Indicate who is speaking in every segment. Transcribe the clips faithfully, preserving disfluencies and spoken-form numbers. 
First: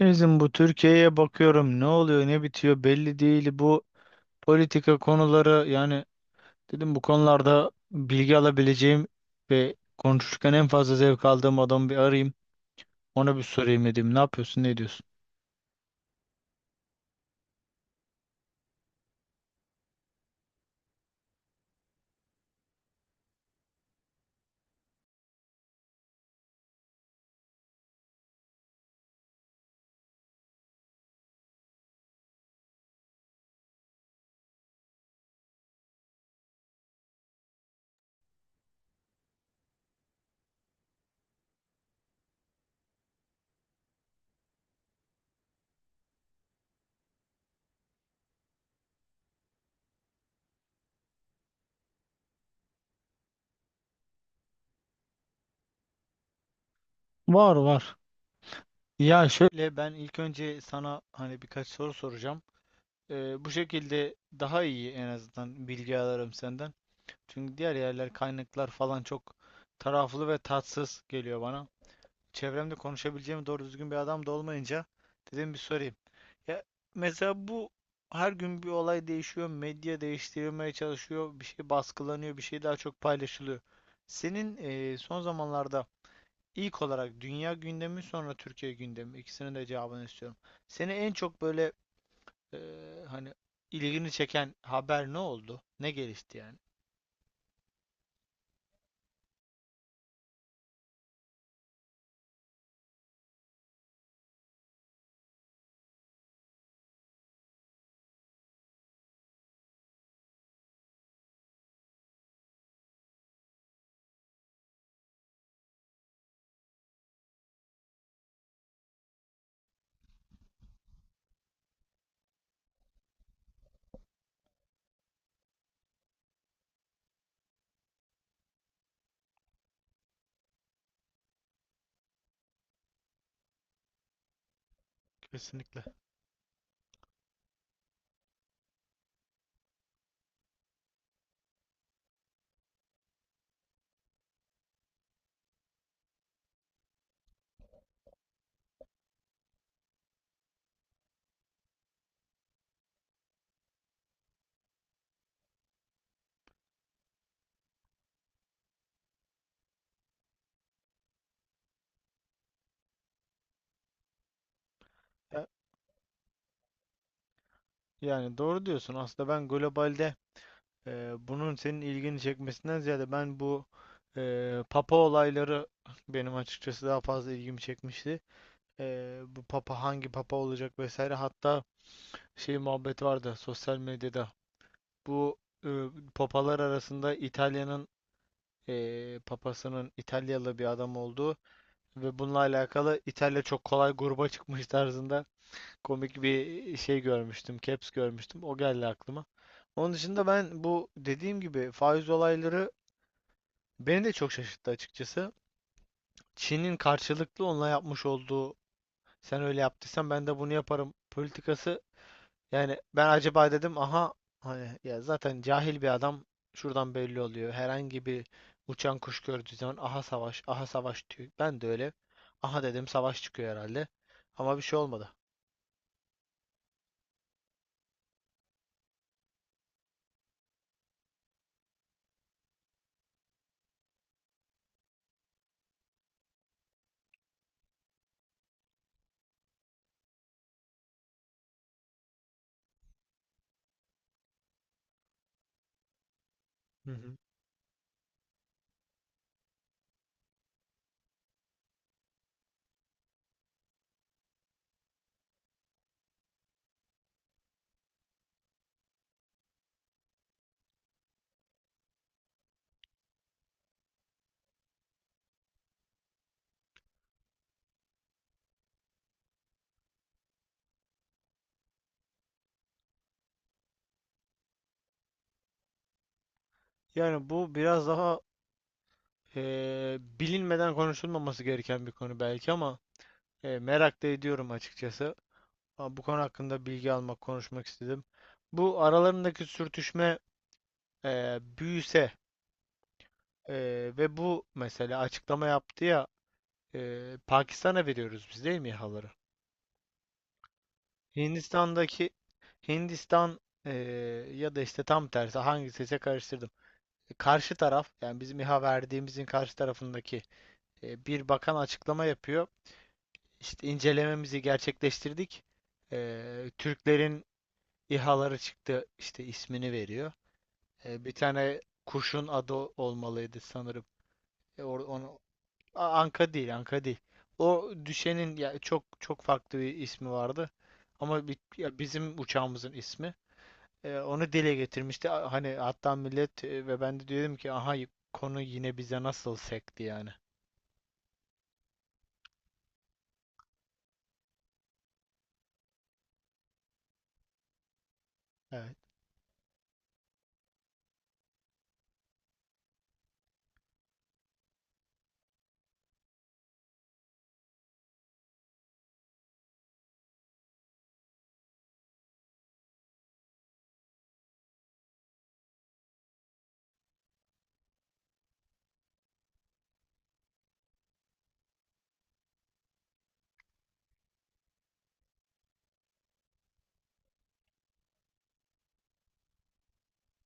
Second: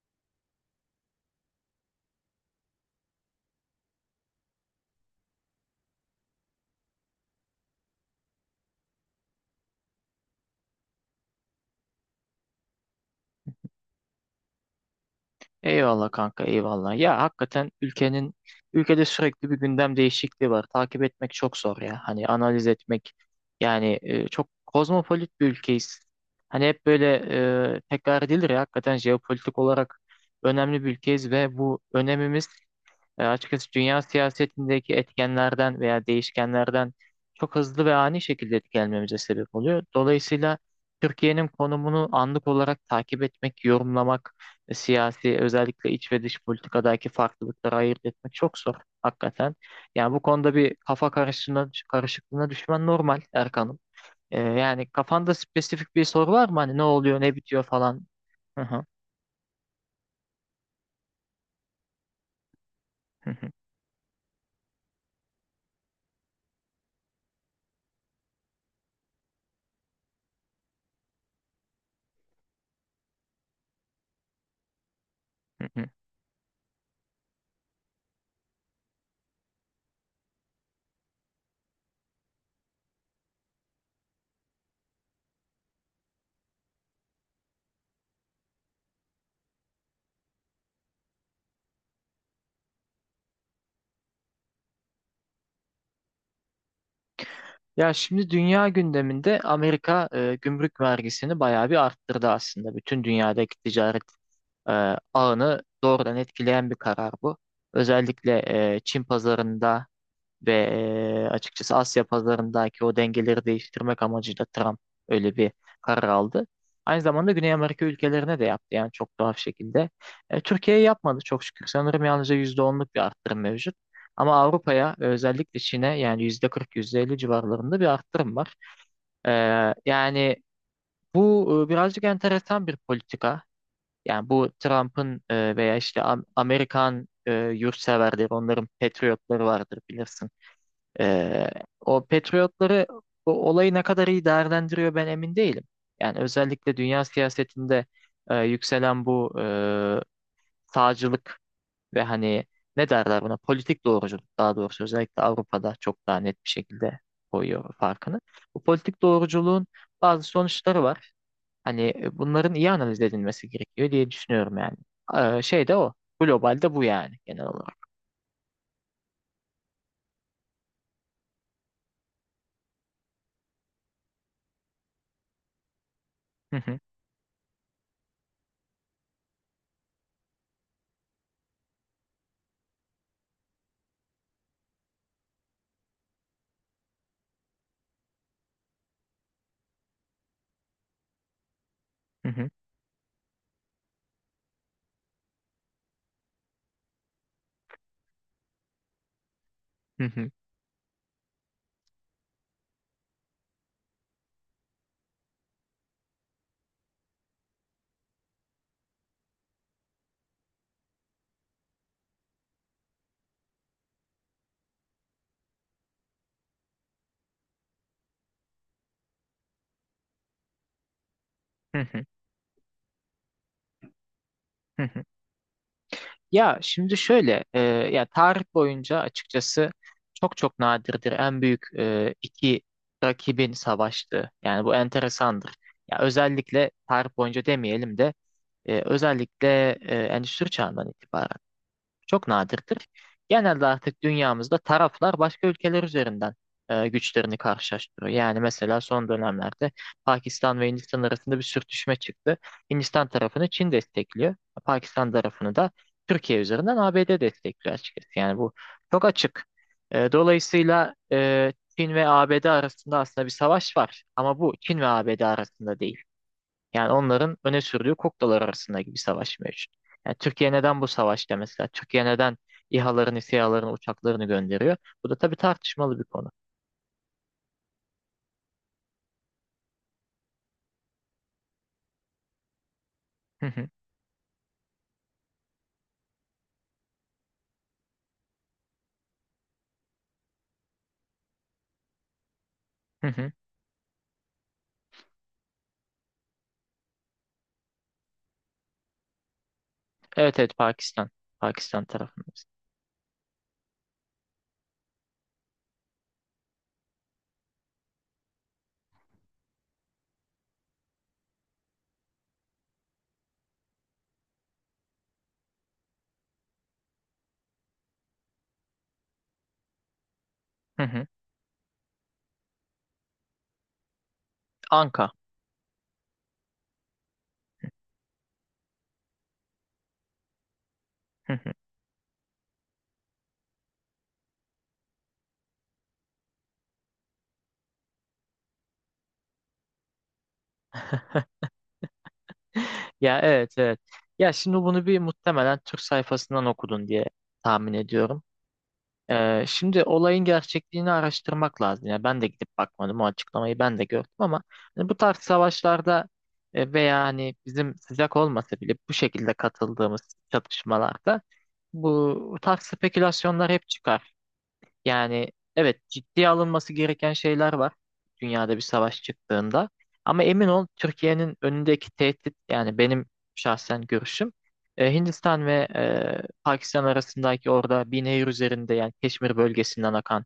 Speaker 1: Bizim bu Türkiye'ye bakıyorum, ne oluyor ne bitiyor belli değil, bu politika konuları yani. Dedim bu konularda bilgi alabileceğim ve konuşurken en fazla zevk aldığım adamı bir arayayım, ona bir sorayım. Dedim ne yapıyorsun, ne diyorsun?
Speaker 2: Eyvallah kanka eyvallah. Ya hakikaten ülkenin ülkede sürekli bir gündem değişikliği var. Takip etmek çok zor ya. Hani analiz etmek yani e, çok kozmopolit bir ülkeyiz. Hani hep böyle e, tekrar edilir ya hakikaten jeopolitik olarak önemli bir ülkeyiz ve bu önemimiz e, açıkçası dünya siyasetindeki etkenlerden veya değişkenlerden çok hızlı ve ani şekilde etkilenmemize sebep oluyor. Dolayısıyla Türkiye'nin konumunu anlık olarak takip etmek, yorumlamak, e, siyasi özellikle iç ve dış politikadaki farklılıkları ayırt etmek çok zor hakikaten. Yani bu konuda bir kafa karışıklığına, karışıklığına düşmen normal Erkan'ım. E, yani kafanda spesifik bir soru var mı? Hani ne oluyor, ne
Speaker 1: Var
Speaker 2: bitiyor
Speaker 1: var.
Speaker 2: falan? Hı
Speaker 1: Ya şöyle, ben ilk önce sana hani birkaç soru soracağım.
Speaker 2: hı.
Speaker 1: Ee, bu şekilde daha iyi en azından bilgi alırım senden. Çünkü diğer yerler, kaynaklar falan çok taraflı ve tatsız geliyor bana. Çevremde konuşabileceğim doğru düzgün bir adam da olmayınca dedim bir sorayım. Ya mesela bu her gün bir olay değişiyor, medya değiştirilmeye çalışıyor, bir şey baskılanıyor, bir şey daha çok paylaşılıyor. Senin eee, son zamanlarda ilk olarak dünya gündemi, sonra Türkiye gündemi, ikisinin de cevabını istiyorum. Seni en çok böyle eee, hani ilgini çeken haber ne oldu? Ne gelişti yani?
Speaker 2: Ya şimdi dünya gündeminde Amerika e, gümrük vergisini bayağı bir arttırdı aslında. Bütün dünyadaki ticaret e, ağını doğrudan etkileyen bir karar bu. Özellikle e, Çin pazarında ve e, açıkçası Asya pazarındaki o dengeleri değiştirmek amacıyla Trump öyle bir karar aldı. Aynı zamanda Güney Amerika ülkelerine de yaptı yani çok tuhaf şekilde. E, Türkiye'ye yapmadı çok şükür. Sanırım yalnızca yüzde onluk bir arttırım mevcut. Ama Avrupa'ya özellikle Çin'e yani yüzde kırk yüzde elli civarlarında bir arttırım var. E, yani bu e, birazcık enteresan bir politika. Yani bu Trump'ın e, veya
Speaker 1: Kesinlikle.
Speaker 2: işte Am- Amerikan e, yurtseverleri, onların patriotları vardır bilirsin. Ee, O patriotları bu olayı ne kadar iyi değerlendiriyor ben emin değilim. Yani özellikle dünya siyasetinde e, yükselen bu e, sağcılık ve hani ne derler buna politik doğruculuk daha doğrusu özellikle Avrupa'da çok daha net bir şekilde koyuyor farkını. Bu politik doğruculuğun bazı sonuçları var. Hani e, bunların iyi analiz edilmesi gerekiyor diye düşünüyorum yani. Ee,
Speaker 1: Ya-
Speaker 2: şey de o. Globalde bu yani genel olarak.
Speaker 1: Yani doğru diyorsun. Aslında ben globalde, Ee, bunun senin ilgini çekmesinden ziyade ben bu e, papa olayları benim açıkçası daha fazla ilgimi çekmişti. Ee, bu papa hangi papa olacak vesaire, hatta şey muhabbet vardı sosyal medyada. Bu e, papalar arasında İtalya'nın e, papasının İtalyalı bir adam olduğu ve
Speaker 2: Hı
Speaker 1: bununla
Speaker 2: hı,
Speaker 1: alakalı İtalya çok kolay gruba çıkmış tarzında komik bir şey görmüştüm, caps görmüştüm. O geldi aklıma. Onun
Speaker 2: hı
Speaker 1: dışında
Speaker 2: hı,
Speaker 1: ben bu dediğim gibi faiz olayları beni de çok şaşırttı açıkçası. Çin'in karşılıklı onunla yapmış olduğu "sen öyle yaptıysan ben de bunu yaparım" politikası. Yani ben acaba dedim, aha, hani ya zaten cahil bir adam, şuradan belli oluyor. Herhangi bir uçan kuş gördüğü zaman aha savaş aha savaş diyor. Ben de
Speaker 2: hı
Speaker 1: öyle
Speaker 2: hı,
Speaker 1: aha dedim, savaş çıkıyor herhalde. Ama bir şey
Speaker 2: hı hı.
Speaker 1: olmadı.
Speaker 2: Ya şimdi şöyle, e, ya tarih boyunca açıkçası çok çok nadirdir en büyük e, iki rakibin savaştığı. Yani bu enteresandır. Ya özellikle tarih boyunca demeyelim de e, özellikle e, Endüstri Çağı'ndan itibaren çok nadirdir. Genelde artık dünyamızda taraflar başka ülkeler üzerinden e,
Speaker 1: Hı hı.
Speaker 2: güçlerini karşılaştırıyor. Yani mesela son dönemlerde Pakistan ve Hindistan arasında bir sürtüşme çıktı. Hindistan tarafını Çin destekliyor. Pakistan tarafını da Türkiye üzerinden A B D destekliyor açıkçası. Yani bu çok açık. E, dolayısıyla e, Çin ve A B D arasında aslında bir savaş var. Ama bu Çin ve A B D arasında değil. Yani onların öne sürdüğü kuklalar arasındaki bir savaş mevcut. Yani Türkiye neden bu savaşta mesela? Türkiye neden İ H A'larını, S İ H A'larını, uçaklarını gönderiyor? Bu da tabii tartışmalı bir konu.
Speaker 1: Yani bu biraz daha eee, bilinmeden konuşulmaması gereken bir konu belki ama
Speaker 2: Hı
Speaker 1: eee,
Speaker 2: hı,
Speaker 1: merak da ediyorum açıkçası. Ama bu konu hakkında bilgi almak, konuşmak istedim. Bu aralarındaki sürtüşme eee, büyüse
Speaker 2: hı hı.
Speaker 1: eee, ve bu mesela açıklama yaptı ya, eee, İHA'ları veriyoruz biz değil mi, İHA'ları?
Speaker 2: Evet evet Pakistan. Pakistan
Speaker 1: Hindistan'daki
Speaker 2: tarafındayız.
Speaker 1: Hindistan, eee, ya da işte tam tersi, hangisi ise karıştırdım. E, karşı taraf, yani bizim İHA verdiğimizin karşı tarafındaki eee, bir bakan açıklama yapıyor. İşte incelememizi gerçekleştirdik. Eee, Türklerin İHA'ları çıktı, işte ismini veriyor.
Speaker 2: Hı
Speaker 1: E,
Speaker 2: hı.
Speaker 1: bir tane kuşun adı olmalıydı sanırım. E, or-
Speaker 2: Anka.
Speaker 1: onu, A- Anka değil, Anka değil. O düşenin ya çok çok farklı bir ismi vardı. Ama
Speaker 2: Hı
Speaker 1: bi-
Speaker 2: hı.
Speaker 1: ya bizim uçağımızın ismi. E, onu dile getirmişti. A- Hani hatta millet e, ve ben de dedim ki aha, konu yine bize nasıl sekti yani.
Speaker 2: Ya evet evet. Ya şimdi bunu bir muhtemelen Türk sayfasından okudun diye tahmin ediyorum.
Speaker 1: Evet.
Speaker 2: Ee, şimdi olayın gerçekliğini araştırmak lazım. Yani ben de gidip bakmadım. O açıklamayı ben de gördüm ama hani bu tarz savaşlarda e, veya hani bizim sıcak olmasa bile bu şekilde katıldığımız çatışmalarda bu tarz spekülasyonlar hep çıkar. Yani evet ciddiye alınması gereken şeyler var dünyada bir savaş çıktığında. Ama emin ol Türkiye'nin önündeki tehdit yani benim şahsen görüşüm e, Hindistan ve e, Pakistan arasındaki orada bir nehir üzerinde yani Keşmir bölgesinden akan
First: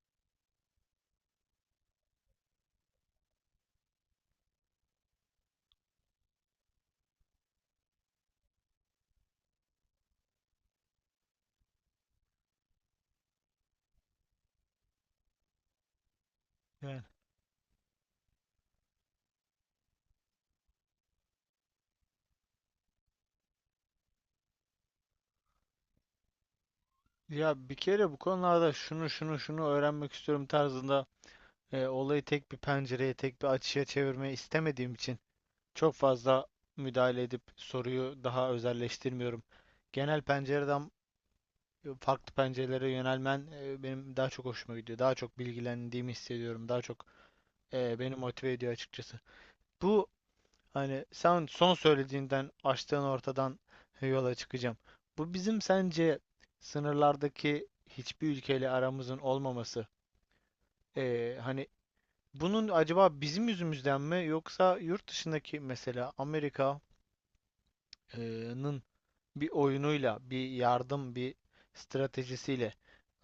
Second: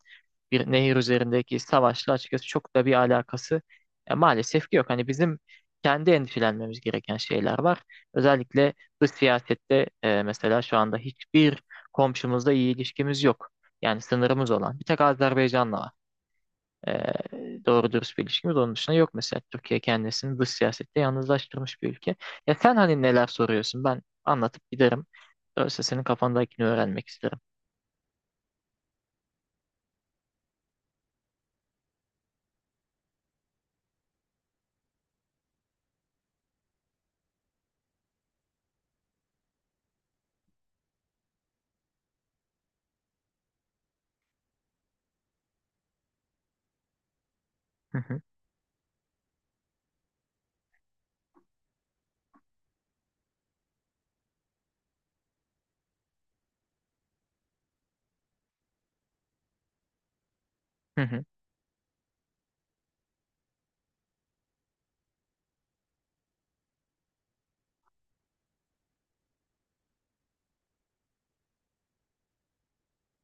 Speaker 2: bir nehir üzerindeki savaşla açıkçası çok da bir alakası e, maalesef ki yok. Hani bizim kendi endişelenmemiz gereken şeyler var. Özellikle dış siyasette e, mesela şu anda hiçbir komşumuzla iyi ilişkimiz yok. Yani sınırımız olan. Bir tek Azerbaycan'la var.
Speaker 1: Yani.
Speaker 2: Ee, doğru dürüst bir ilişkimiz. Onun dışında yok mesela. Türkiye kendisini dış siyasette yalnızlaştırmış bir ülke. Ya sen hani neler soruyorsun? Ben anlatıp giderim. Öyleyse senin kafandakini öğrenmek isterim.
Speaker 1: Ya bir kere bu konularda şunu şunu şunu öğrenmek istiyorum tarzında, e, olayı tek bir pencereye, tek bir açıya çevirmeyi istemediğim için çok fazla müdahale edip soruyu daha özelleştirmiyorum. Genel pencereden e, farklı pencerelere yönelmen e, benim daha çok hoşuma gidiyor. Daha çok bilgilendiğimi hissediyorum. Daha çok e,
Speaker 2: Hı
Speaker 1: beni
Speaker 2: hı,
Speaker 1: motive ediyor açıkçası. Bu, hani sen son söylediğinden, açtığın ortadan yola çıkacağım. Bu bizim sence sınırlardaki hiçbir ülkeyle aramızın olmaması.
Speaker 2: hı hı,
Speaker 1: Ee, hani bunun acaba bizim yüzümüzden mi, yoksa yurt dışındaki mesela Amerika'nın bir oyunuyla, bir yardım, bir stratejisiyle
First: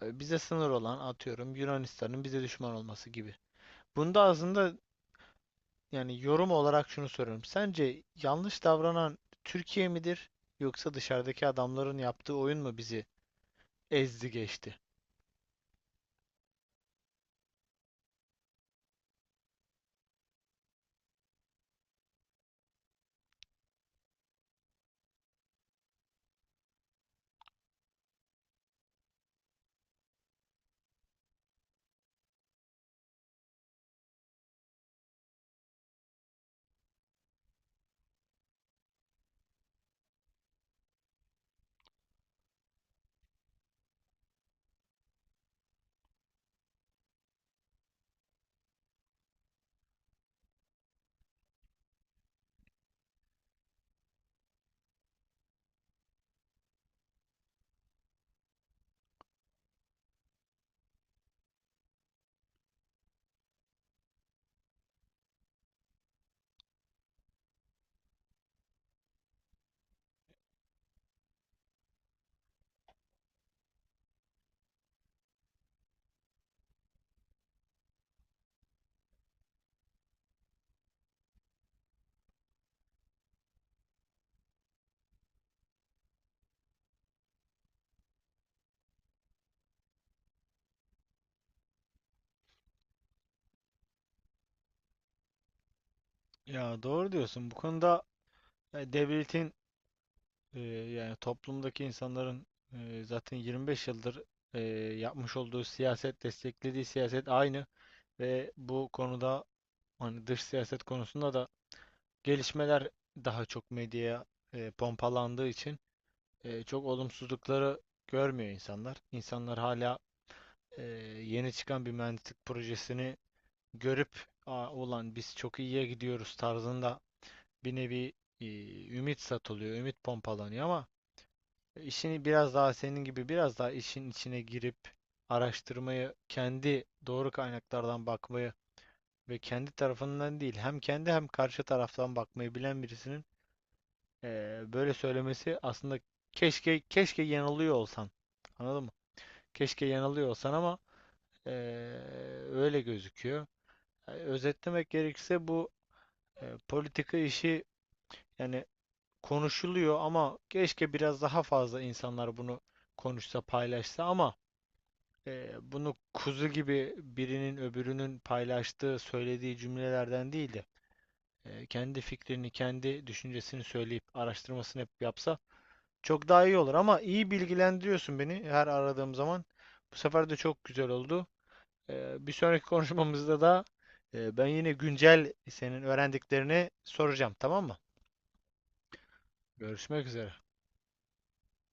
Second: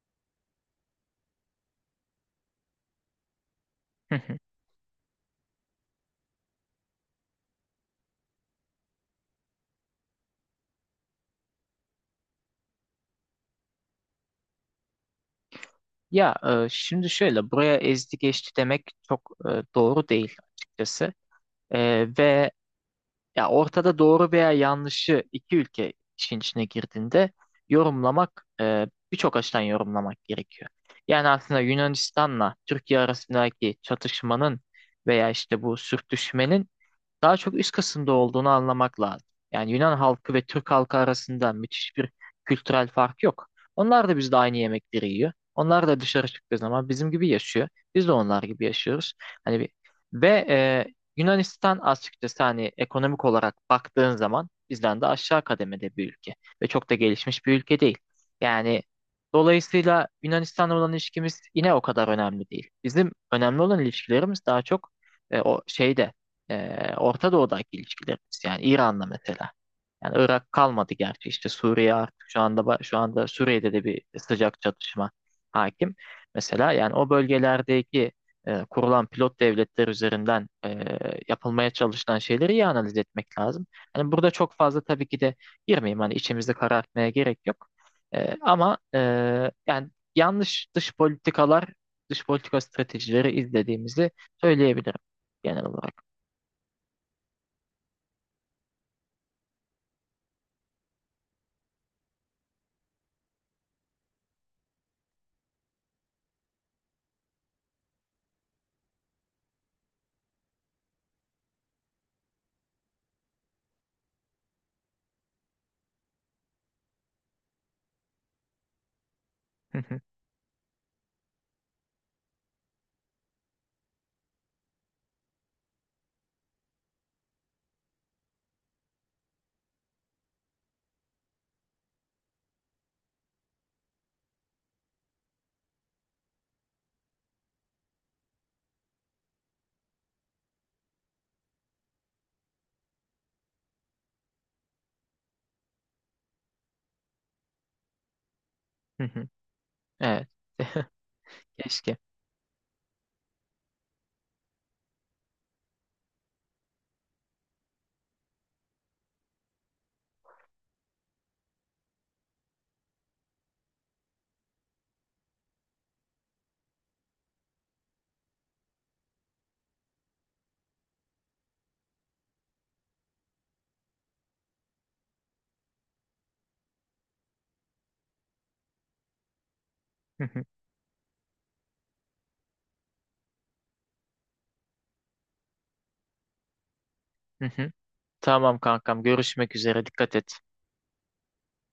Speaker 1: e, bize sınır olan, atıyorum, Yunanistan'ın bize düşman olması gibi.
Speaker 2: hı
Speaker 1: Bunda
Speaker 2: hı.
Speaker 1: aslında, yani yorum olarak şunu soruyorum. Sence yanlış davranan Türkiye midir, yoksa dışarıdaki adamların yaptığı oyun mu bizi ezdi geçti?
Speaker 2: Ya e, şimdi şöyle buraya ezdi geçti demek çok e, doğru değil açıkçası. E, ve ya ortada doğru veya yanlışı iki ülke işin içine girdiğinde yorumlamak e, birçok açıdan yorumlamak gerekiyor. Yani aslında Yunanistan'la Türkiye arasındaki çatışmanın veya işte bu sürtüşmenin daha çok üst kısımda olduğunu anlamak lazım. Yani Yunan halkı ve Türk halkı arasında müthiş bir kültürel fark yok. Onlar da bizde aynı yemekleri yiyor. Onlar da dışarı çıktığı zaman bizim gibi yaşıyor. Biz de onlar gibi yaşıyoruz. Hani bir- ve e, Yunanistan açıkçası hani ekonomik olarak baktığın zaman bizden de aşağı kademede bir ülke ve çok da gelişmiş bir ülke değil. Yani dolayısıyla Yunanistan'la olan ilişkimiz yine o kadar önemli değil. Bizim önemli olan ilişkilerimiz daha çok e, o şeyde e, Orta Doğu'daki ilişkilerimiz yani İran'la mesela. Yani Irak kalmadı gerçi işte Suriye artık şu anda ba- şu anda Suriye'de de bir sıcak çatışma hakim. Mesela yani o bölgelerdeki e, kurulan pilot devletler üzerinden e, yapılmaya çalışılan şeyleri iyi analiz etmek lazım. Hani burada çok fazla tabii ki de girmeyeyim hani içimizi karartmaya gerek yok. E, ama e, yani yanlış dış politikalar, dış politika stratejileri izlediğimizi söyleyebilirim genel olarak.
Speaker 1: Ya doğru diyorsun. Bu konuda e, devletin e, yani toplumdaki insanların e, zaten yirmi beş yıldır e, yapmış olduğu siyaset, desteklediği siyaset aynı ve bu konuda hani dış siyaset konusunda da gelişmeler daha çok medyaya e, pompalandığı için e, çok olumsuzlukları görmüyor insanlar. İnsanlar
Speaker 2: Hı
Speaker 1: hala
Speaker 2: hı,
Speaker 1: e, yeni çıkan bir mühendislik projesini görüp "Aa, ulan biz çok iyiye gidiyoruz" tarzında bir nevi e, ümit satılıyor, ümit pompalanıyor ama işini biraz daha senin gibi biraz daha işin içine girip araştırmayı, kendi doğru kaynaklardan bakmayı ve kendi tarafından değil, hem kendi hem karşı taraftan bakmayı bilen birisinin e, böyle söylemesi aslında, keşke keşke yanılıyor olsan. Anladın mı?
Speaker 2: hı hı.
Speaker 1: Keşke yanılıyor
Speaker 2: Evet.
Speaker 1: olsan ama e,
Speaker 2: Keşke.
Speaker 1: öyle gözüküyor. E, özetlemek gerekirse bu e, politika işi yani konuşuluyor ama keşke biraz daha fazla insanlar bunu konuşsa, paylaşsa ama e, bunu kuzu gibi birinin öbürünün paylaştığı, söylediği cümlelerden değil de e, kendi fikrini, kendi düşüncesini söyleyip araştırmasını hep yapsa çok daha iyi olur. Ama iyi bilgilendiriyorsun beni her aradığım zaman. Bu
Speaker 2: Hı
Speaker 1: sefer de
Speaker 2: hı,
Speaker 1: çok güzel oldu. Ee, bir sonraki konuşmamızda da e, ben yine güncel senin öğrendiklerini soracağım,
Speaker 2: hı
Speaker 1: tamam
Speaker 2: hı.
Speaker 1: mı?
Speaker 2: Tamam kankam görüşmek üzere
Speaker 1: Görüşmek
Speaker 2: dikkat
Speaker 1: üzere.
Speaker 2: et.